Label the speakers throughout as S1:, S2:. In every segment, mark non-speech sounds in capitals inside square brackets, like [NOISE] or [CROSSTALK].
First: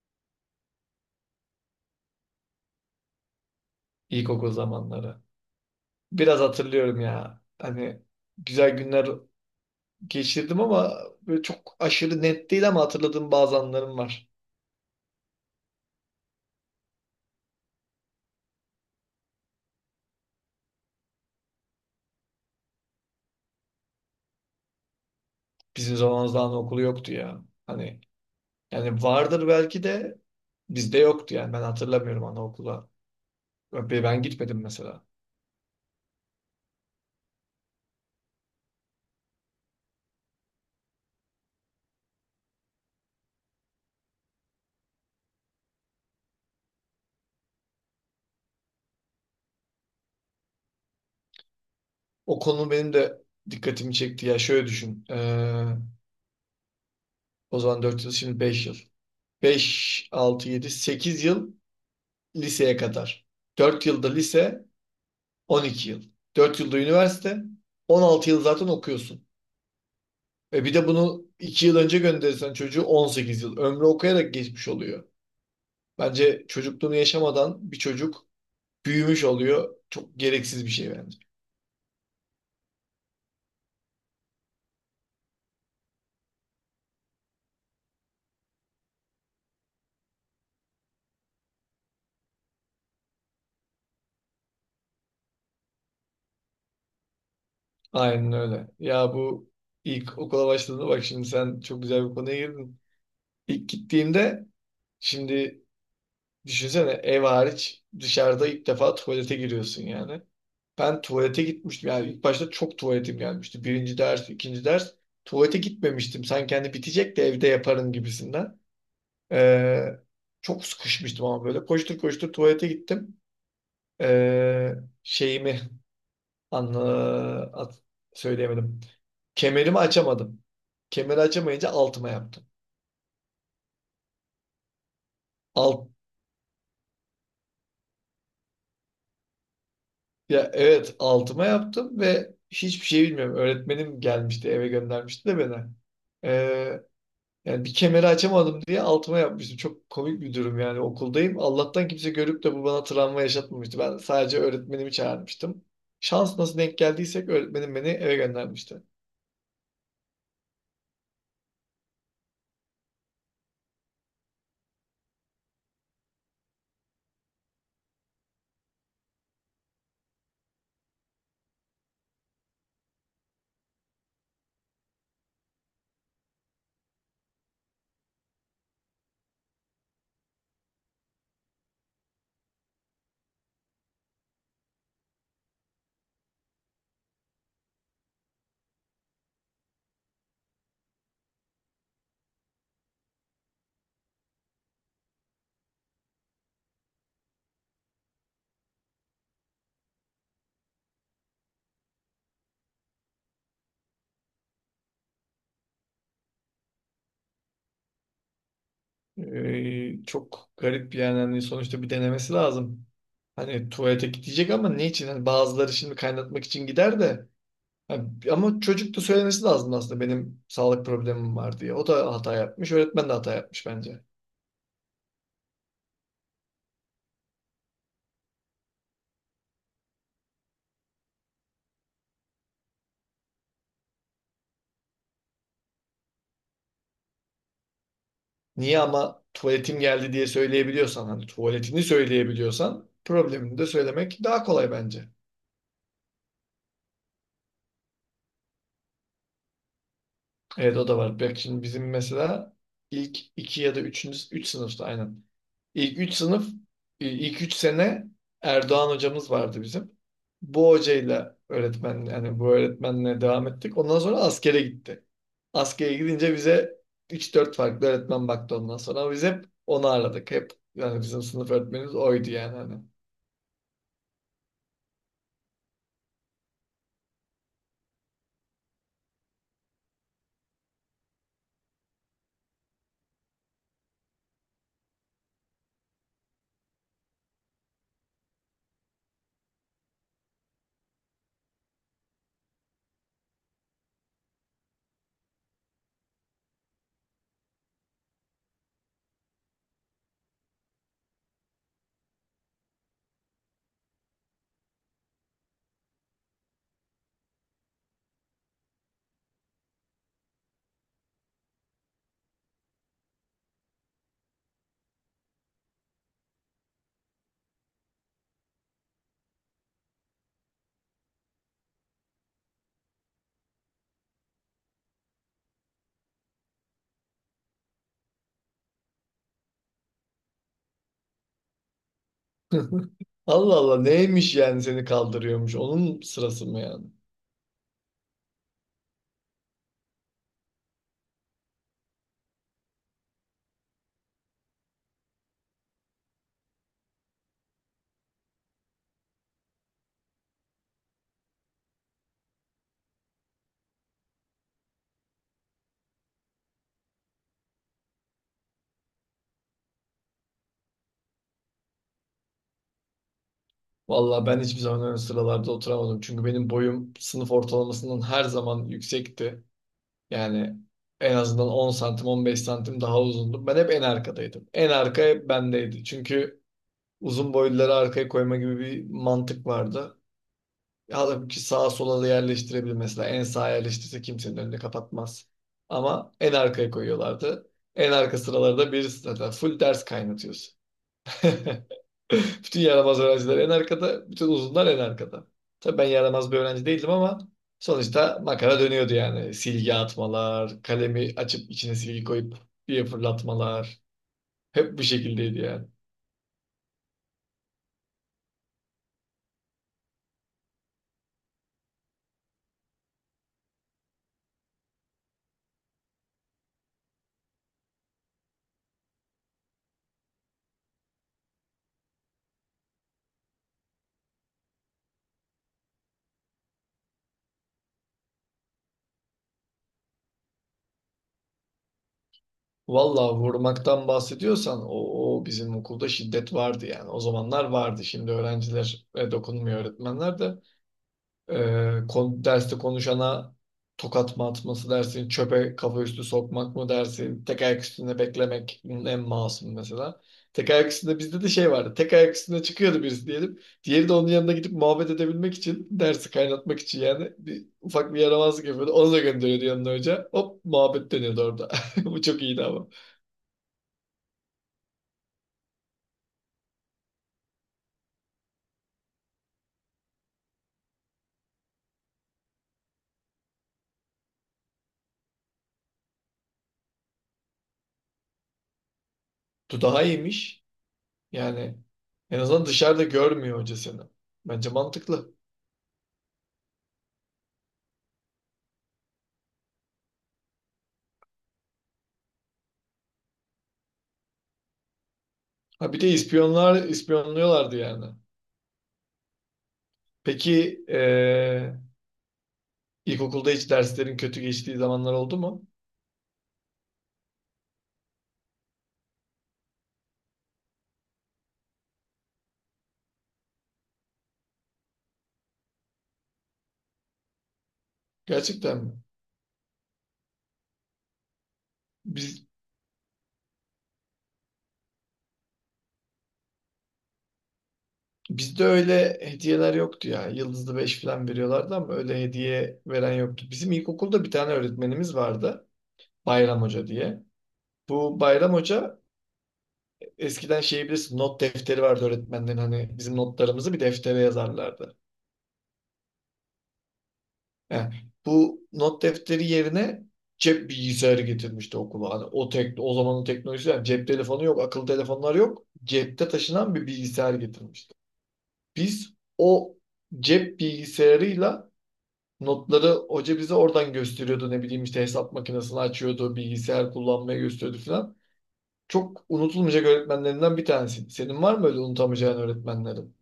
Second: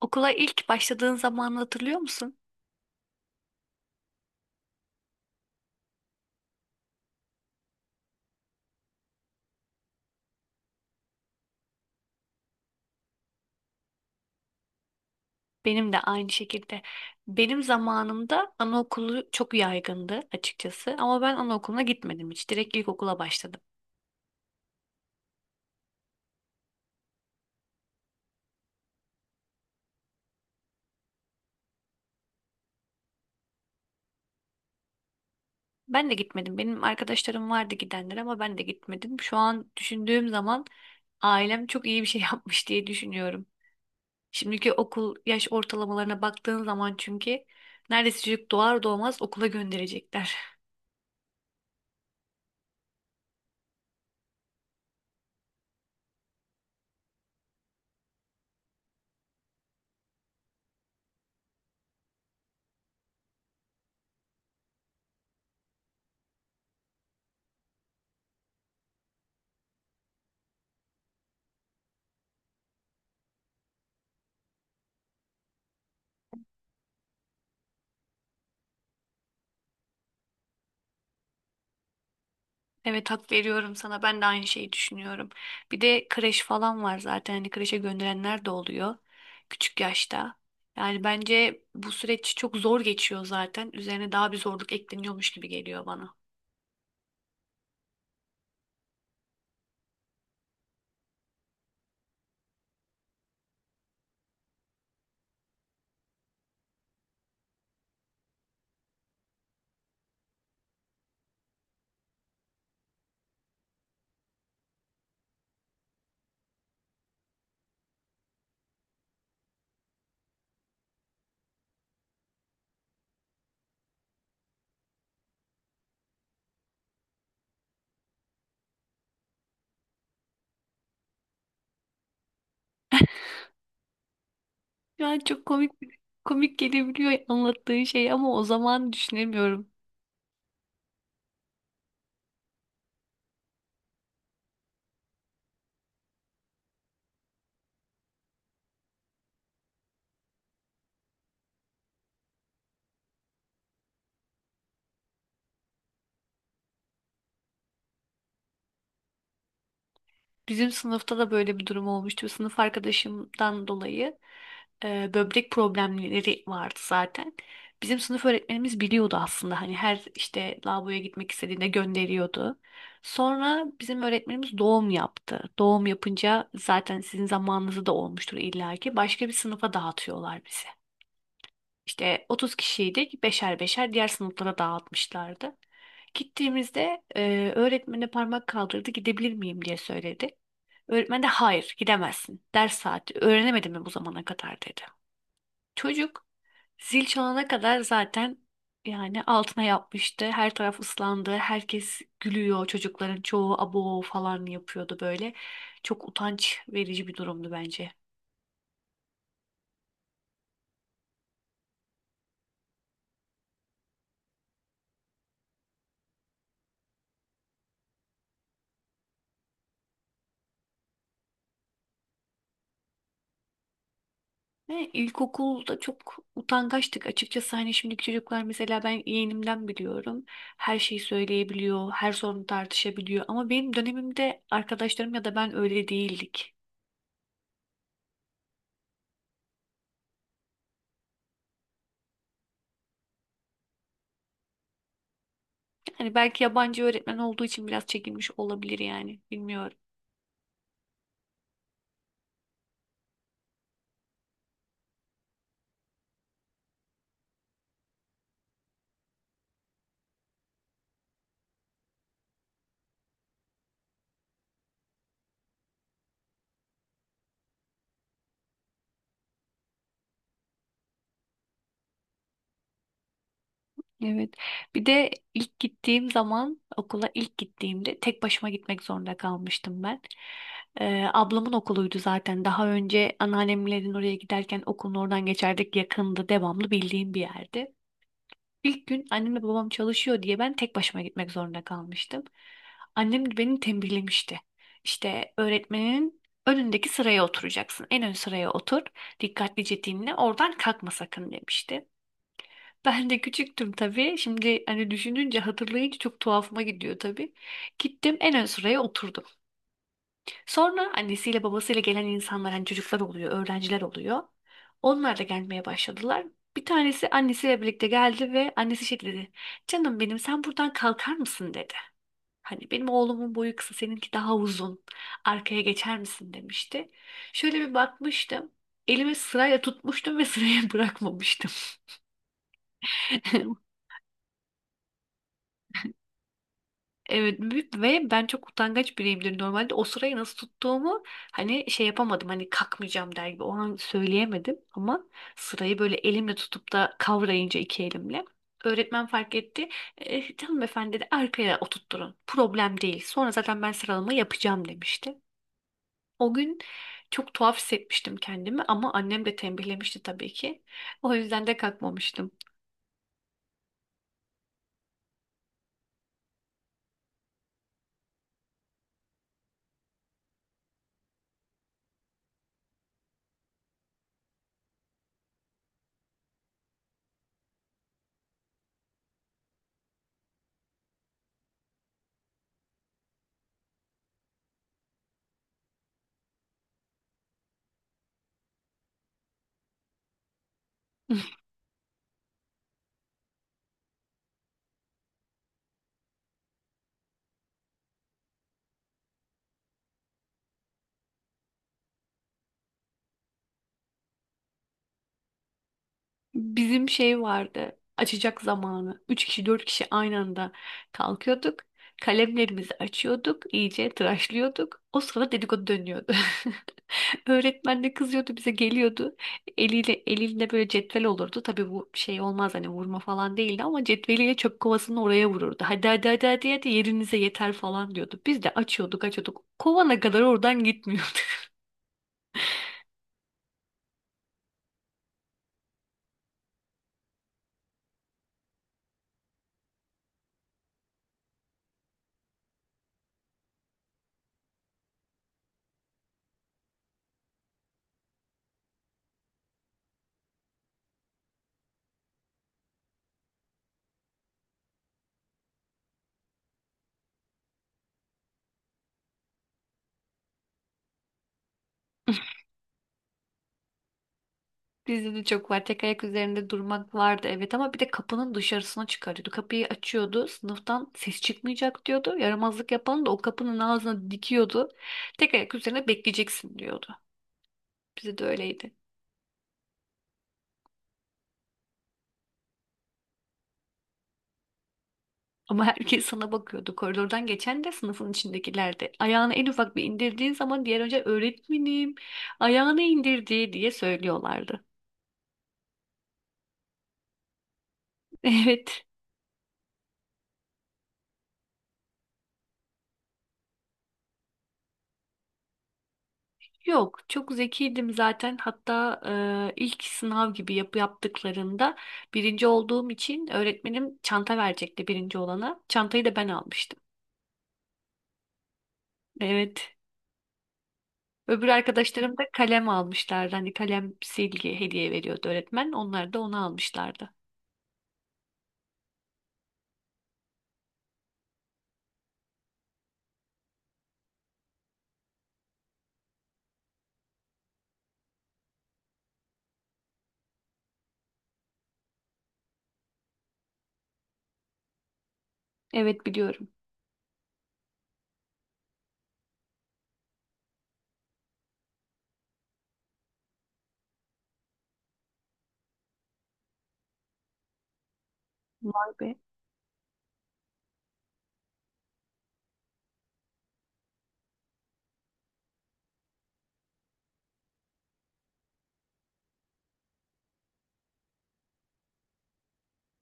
S1: Okula ilk başladığın zamanı hatırlıyor musun?
S2: İlkokul zamanları. Biraz hatırlıyorum ya. Hani güzel günler geçirdim ama böyle çok aşırı net değil ama hatırladığım bazı anlarım var.
S1: Benim de aynı şekilde. Benim zamanımda anaokulu çok yaygındı açıkçası ama ben anaokuluna gitmedim hiç. Direkt ilkokula başladım.
S2: Bizim zamanımızda anaokulu yoktu ya. Hani yani vardır belki de bizde yoktu, yani ben hatırlamıyorum anaokula. Ben gitmedim mesela.
S1: Ben de gitmedim. Benim arkadaşlarım vardı gidenler ama ben de gitmedim. Şu an düşündüğüm zaman ailem çok iyi bir şey [LAUGHS] yapmış diye düşünüyorum. Şimdiki okul yaş ortalamalarına baktığın zaman çünkü neredeyse çocuk doğar doğmaz okula gönderecekler.
S2: O konu benim de dikkatimi çekti ya. Şöyle düşün. O zaman 4 yıl, şimdi 5 yıl. Beş, altı, yedi, 8 yıl liseye kadar. 4 yılda lise, 12 yıl. 4 yılda üniversite. 16 yıl zaten okuyorsun. Ve bir de bunu 2 yıl önce gönderirsen çocuğu 18 yıl. Ömrü okuyarak geçmiş oluyor. Bence çocukluğunu yaşamadan bir çocuk büyümüş oluyor. Çok gereksiz bir şey bence.
S1: Evet, hak veriyorum sana. Ben de aynı şeyi düşünüyorum. Bir de kreş falan var zaten. Hani kreşe gönderenler de oluyor küçük yaşta. Yani bence bu süreç çok zor geçiyor zaten. Üzerine daha bir zorluk ekleniyormuş gibi geliyor bana.
S2: Aynen öyle. Ya bu ilk okula başladığında, bak şimdi sen çok güzel bir konuya girdin. İlk gittiğimde şimdi düşünsene, ev hariç dışarıda ilk defa tuvalete giriyorsun yani. Ben tuvalete gitmiştim, yani ilk başta çok tuvaletim gelmişti. Birinci ders, ikinci ders tuvalete gitmemiştim. Sanki hani bitecek de evde yaparım gibisinden. Ee, Çok sıkışmıştım ama böyle koştur koştur tuvalete gittim. Ee, Şeyimi anla, at- söyleyemedim. Kemerimi açamadım. Kemeri açamayınca altıma yaptım.
S1: Yani çok komik,
S2: Alt.
S1: komik gelebiliyor anlattığın şey ama o zaman düşünemiyorum.
S2: Ya evet, altıma yaptım ve hiçbir şey bilmiyorum. Öğretmenim gelmişti, eve göndermişti de beni. Ee, Yani bir kemeri açamadım diye altıma yapmıştım. Çok komik bir durum, yani okuldayım. Allah'tan kimse görüp de bu bana travma yaşatmamıştı. Ben sadece öğretmenimi çağırmıştım. Şans nasıl denk geldiysek öğretmenim beni eve göndermişti.
S1: Bizim sınıfta da böyle bir durum olmuştu. Sınıf arkadaşımdan dolayı böbrek problemleri vardı zaten. Bizim sınıf öğretmenimiz biliyordu aslında. Hani her işte lavaboya gitmek istediğinde gönderiyordu. Sonra bizim öğretmenimiz doğum yaptı. Doğum yapınca zaten sizin zamanınızda da olmuştur illaki. Başka bir sınıfa dağıtıyorlar bizi. İşte 30 kişiydik. Beşer beşer diğer sınıflara dağıtmışlardı. Gittiğimizde öğretmene parmak kaldırdı. Gidebilir miyim diye söyledi. Öğretmen de hayır, gidemezsin. Ders saati öğrenemedin mi bu zamana kadar, dedi. Çocuk zil çalana kadar zaten yani altına yapmıştı. Her taraf ıslandı. Herkes gülüyor. Çocukların çoğu abo falan yapıyordu böyle. Çok utanç verici bir durumdu bence.
S2: Çok garip yani, hani sonuçta bir denemesi lazım. Hani tuvalete gidecek ama ne için? Hani bazıları şimdi kaynatmak için gider de Ha, ama çocuk da söylemesi lazım aslında benim sağlık problemim var diye. O da hata yapmış, öğretmen de hata yapmış bence.
S1: Ne, ilkokulda çok utangaçtık açıkçası, hani şimdiki çocuklar mesela, ben yeğenimden biliyorum her şeyi söyleyebiliyor, her sorunu tartışabiliyor ama benim dönemimde arkadaşlarım ya da ben öyle değildik.
S2: Niye ama tuvaletim geldi diye söyleyebiliyorsan, hani tuvaletini söyleyebiliyorsan problemini de söylemek daha kolay bence.
S1: Yani belki yabancı öğretmen olduğu için biraz çekinmiş olabilir, yani bilmiyorum.
S2: Evet, o da var. Bak şimdi bizim mesela ilk iki ya da üçüncü, üç sınıfta aynen. İlk 3 sınıf, ilk 3 sene Erdoğan hocamız vardı bizim. Bu hocayla öğretmen, yani bu öğretmenle devam ettik. Ondan sonra askere gitti. Askere gidince bize 3 4 farklı öğretmen baktı ondan sonra. Ama biz hep onu aradık. Hep, yani bizim sınıf öğretmenimiz oydu yani hani.
S1: Evet. Bir de ilk gittiğim zaman, okula ilk gittiğimde tek başıma gitmek zorunda kalmıştım ben. Ablamın okuluydu zaten. Daha önce anneannemlerin oraya giderken okulun oradan geçerdik. Yakındı, devamlı bildiğim bir yerdi. İlk gün annemle babam çalışıyor diye ben tek başıma gitmek zorunda kalmıştım. Annem de beni tembihlemişti. İşte öğretmenin önündeki sıraya oturacaksın. En ön sıraya otur. Dikkatlice dinle. Oradan kalkma sakın, demişti. Ben de küçüktüm tabii. Şimdi hani düşününce, hatırlayınca çok tuhafıma gidiyor tabii. Gittim, en ön sıraya oturdum. Sonra annesiyle babasıyla gelen insanlar, hani çocuklar oluyor, öğrenciler oluyor. Onlar da gelmeye başladılar. Bir tanesi annesiyle birlikte geldi ve annesi şey dedi. Canım benim, sen buradan kalkar mısın, dedi. Hani benim oğlumun boyu kısa, seninki daha uzun. Arkaya geçer misin, demişti. Şöyle bir bakmıştım. Elimi sırayla tutmuştum ve sıraya bırakmamıştım.
S2: [LAUGHS] Allah
S1: [LAUGHS]
S2: Allah, neymiş yani, seni kaldırıyormuş. Onun sırası mı yani?
S1: Evet, büyük ve ben çok utangaç biriyimdir normalde. O sırayı nasıl tuttuğumu hani şey yapamadım. Hani kalkmayacağım der gibi o an söyleyemedim ama sırayı böyle elimle tutup da kavrayınca iki elimle, öğretmen fark etti. Canım efendi, dedi, arkaya oturtturun. Problem değil. Sonra zaten ben sıralama yapacağım, demişti. O gün çok tuhaf hissetmiştim kendimi ama annem de tembihlemişti tabii ki. O yüzden de kalkmamıştım.
S2: Vallahi ben hiçbir zaman ön sıralarda oturamadım. Çünkü benim boyum sınıf ortalamasından her zaman yüksekti. Yani en azından 10 santim, 15 santim daha uzundum. Ben hep en arkadaydım. En arka hep bendeydi. Çünkü uzun boyluları arkaya koyma gibi bir mantık vardı. Halbuki sağa sola da yerleştirebilir mesela. En sağa yerleştirse kimsenin önünü kapatmaz. Ama en arkaya koyuyorlardı. En arka sıralarda birisi zaten full ders kaynatıyorsun. [LAUGHS]
S1: [LAUGHS]
S2: Bütün yaramaz öğrenciler en arkada, bütün uzunlar en arkada. Tabii ben yaramaz bir öğrenci değildim ama sonuçta makara dönüyordu yani. Silgi atmalar, kalemi açıp içine silgi koyup diye fırlatmalar. Hep bu şekildeydi yani.
S1: Bizim şey vardı. Açacak zamanı. Üç kişi, dört kişi aynı anda kalkıyorduk. Kalemlerimizi açıyorduk, iyice tıraşlıyorduk. O sırada dedikodu dönüyordu. [LAUGHS] Öğretmen de kızıyordu, bize geliyordu. Eliyle, elinde böyle cetvel olurdu. Tabii bu şey olmaz hani, vurma falan değildi ama cetveliyle çöp kovasını oraya vururdu. Hadi hadi hadi hadi, hadi yerinize yeter falan diyordu. Biz de açıyorduk. Kovana kadar oradan gitmiyordu.
S2: Vallahi vurmaktan bahsediyorsan o bizim okulda şiddet vardı yani. O zamanlar vardı. Şimdi öğrencilere dokunmuyor öğretmenler de. Derste konuşana tokat mı atması dersin, çöpe kafa üstü sokmak mı dersin, tek ayak üstünde beklemek bunun en masum mesela. Tek ayak üstünde bizde de şey vardı. Tek ayak üstünde çıkıyordu birisi diyelim. Diğeri de onun yanına gidip muhabbet edebilmek için, dersi kaynatmak için yani ufak bir yaramazlık yapıyordu. Onu da gönderiyordu yanına hoca. Hop, muhabbet dönüyordu orada. [LAUGHS] Bu çok
S1: [LAUGHS]
S2: iyiydi ama.
S1: Bizde de çok var. Tek ayak üzerinde durmak vardı evet, ama bir de kapının dışarısına çıkarıyordu. Kapıyı açıyordu. Sınıftan ses çıkmayacak, diyordu. Yaramazlık yapan da o kapının ağzına dikiyordu. Tek ayak üzerine bekleyeceksin, diyordu. Bize de öyleydi.
S2: Bu daha iyiymiş. Yani en azından dışarıda görmüyor hoca seni. Bence mantıklı.
S1: Ama herkes sana bakıyordu. Koridordan geçen de, sınıfın içindekiler de. Ayağını en ufak bir indirdiğin zaman diğer önce öğretmenim ayağını indirdi diye söylüyorlardı.
S2: Ha bir de ispiyonlar, ispiyonluyorlardı yani.
S1: [LAUGHS] Evet.
S2: Peki ilkokulda hiç derslerin kötü geçtiği zamanlar oldu mu?
S1: Yok, çok zekiydim zaten. Hatta ilk sınav gibi yaptıklarında birinci olduğum için öğretmenim çanta verecekti birinci olana. Çantayı da ben almıştım.
S2: Gerçekten mi?
S1: Evet. Öbür arkadaşlarım da
S2: Biz,
S1: kalem almışlardı. Hani kalem silgi hediye veriyordu öğretmen. Onlar da onu almışlardı.
S2: Bizde öyle hediyeler yoktu ya. Yıldızlı beş falan veriyorlardı ama öyle hediye veren yoktu. Bizim ilkokulda bir tane öğretmenimiz vardı. Bayram Hoca diye. Bu Bayram Hoca eskiden, şey bilirsin, not defteri vardı öğretmenlerin, hani bizim notlarımızı bir deftere yazarlardı.
S1: Evet, biliyorum.
S2: Yani bu not defteri yerine cep bilgisayarı getirmişti okula. Hani o tek, o zamanın teknolojisi yani, cep telefonu yok, akıllı telefonlar yok. Cepte taşınan bir bilgisayar getirmişti.
S1: Vay
S2: Biz
S1: be.
S2: o cep bilgisayarıyla notları hoca bize oradan gösteriyordu. Ne bileyim işte hesap makinesini açıyordu, bilgisayar kullanmayı gösteriyordu falan. Çok unutulmayacak öğretmenlerinden bir tanesi. Senin var mı öyle unutamayacağın öğretmenlerin?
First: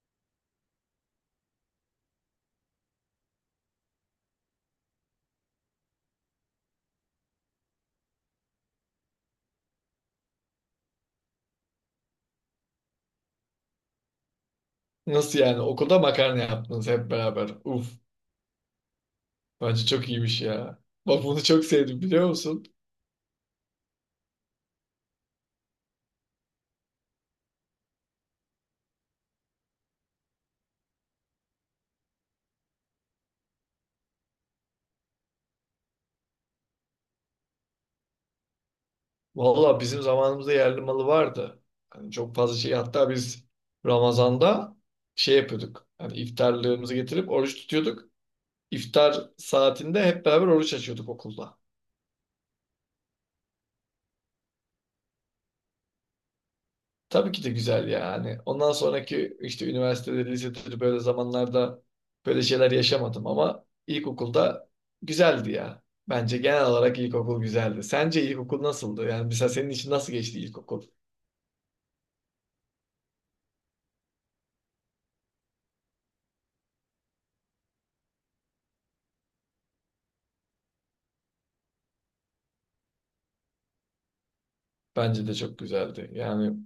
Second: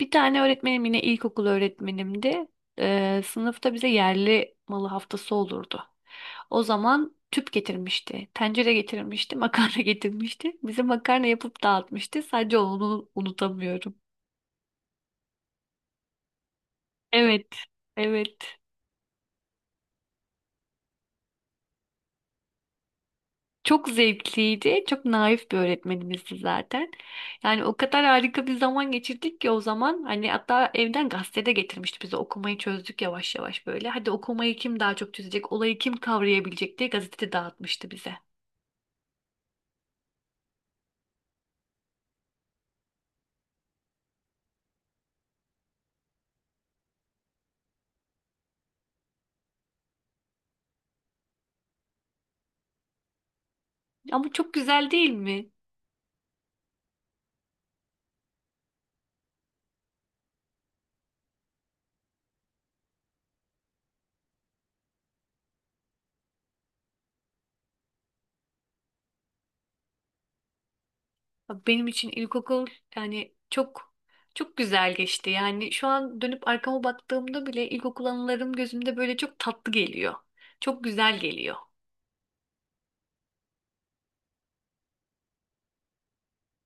S1: Bir tane öğretmenim yine ilkokul öğretmenimdi. Sınıfta bize yerli malı haftası olurdu. O zaman tüp getirmişti, tencere getirmişti, makarna [LAUGHS] getirmişti. Bize makarna yapıp dağıtmıştı. Sadece onu unutamıyorum.
S2: Nasıl yani? Okulda makarna yaptınız hep beraber.
S1: Evet,
S2: Uf.
S1: evet.
S2: Bence çok iyiymiş ya. Bak bunu çok sevdim, biliyor musun?
S1: Çok zevkliydi. Çok naif bir öğretmenimizdi zaten. Yani o kadar harika bir zaman geçirdik ki o zaman. Hani hatta evden gazete de getirmişti bize. Okumayı çözdük yavaş yavaş böyle. Hadi okumayı kim daha çok çözecek, olayı kim kavrayabilecek diye gazete dağıtmıştı bize.
S2: Valla bizim zamanımızda yerli malı vardı. Hani çok fazla şey, hatta biz Ramazan'da şey yapıyorduk. Hani iftarlığımızı getirip oruç tutuyorduk. İftar saatinde hep beraber oruç açıyorduk okulda.
S1: Ama çok güzel değil mi?
S2: Tabii ki de güzel yani. Ondan sonraki işte üniversitede, lisede böyle zamanlarda böyle şeyler yaşamadım ama ilkokulda güzeldi ya. Bence genel olarak ilkokul güzeldi. Sence ilkokul nasıldı? Yani mesela senin için nasıl geçti ilkokul?
S1: Abi, benim için ilkokul yani çok çok güzel geçti. Yani şu an dönüp arkama baktığımda bile ilkokul anılarım gözümde böyle çok tatlı geliyor. Çok güzel geliyor.
S2: Bence de çok güzeldi. Yani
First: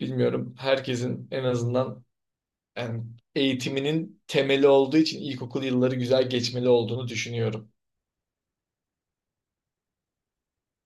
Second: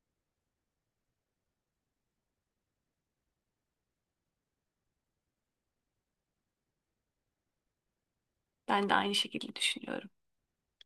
S2: bilmiyorum, herkesin en azından, yani eğitiminin temeli olduğu için ilkokul yılları güzel geçmeli olduğunu düşünüyorum.
S1: Ben de aynı şekilde düşünüyorum.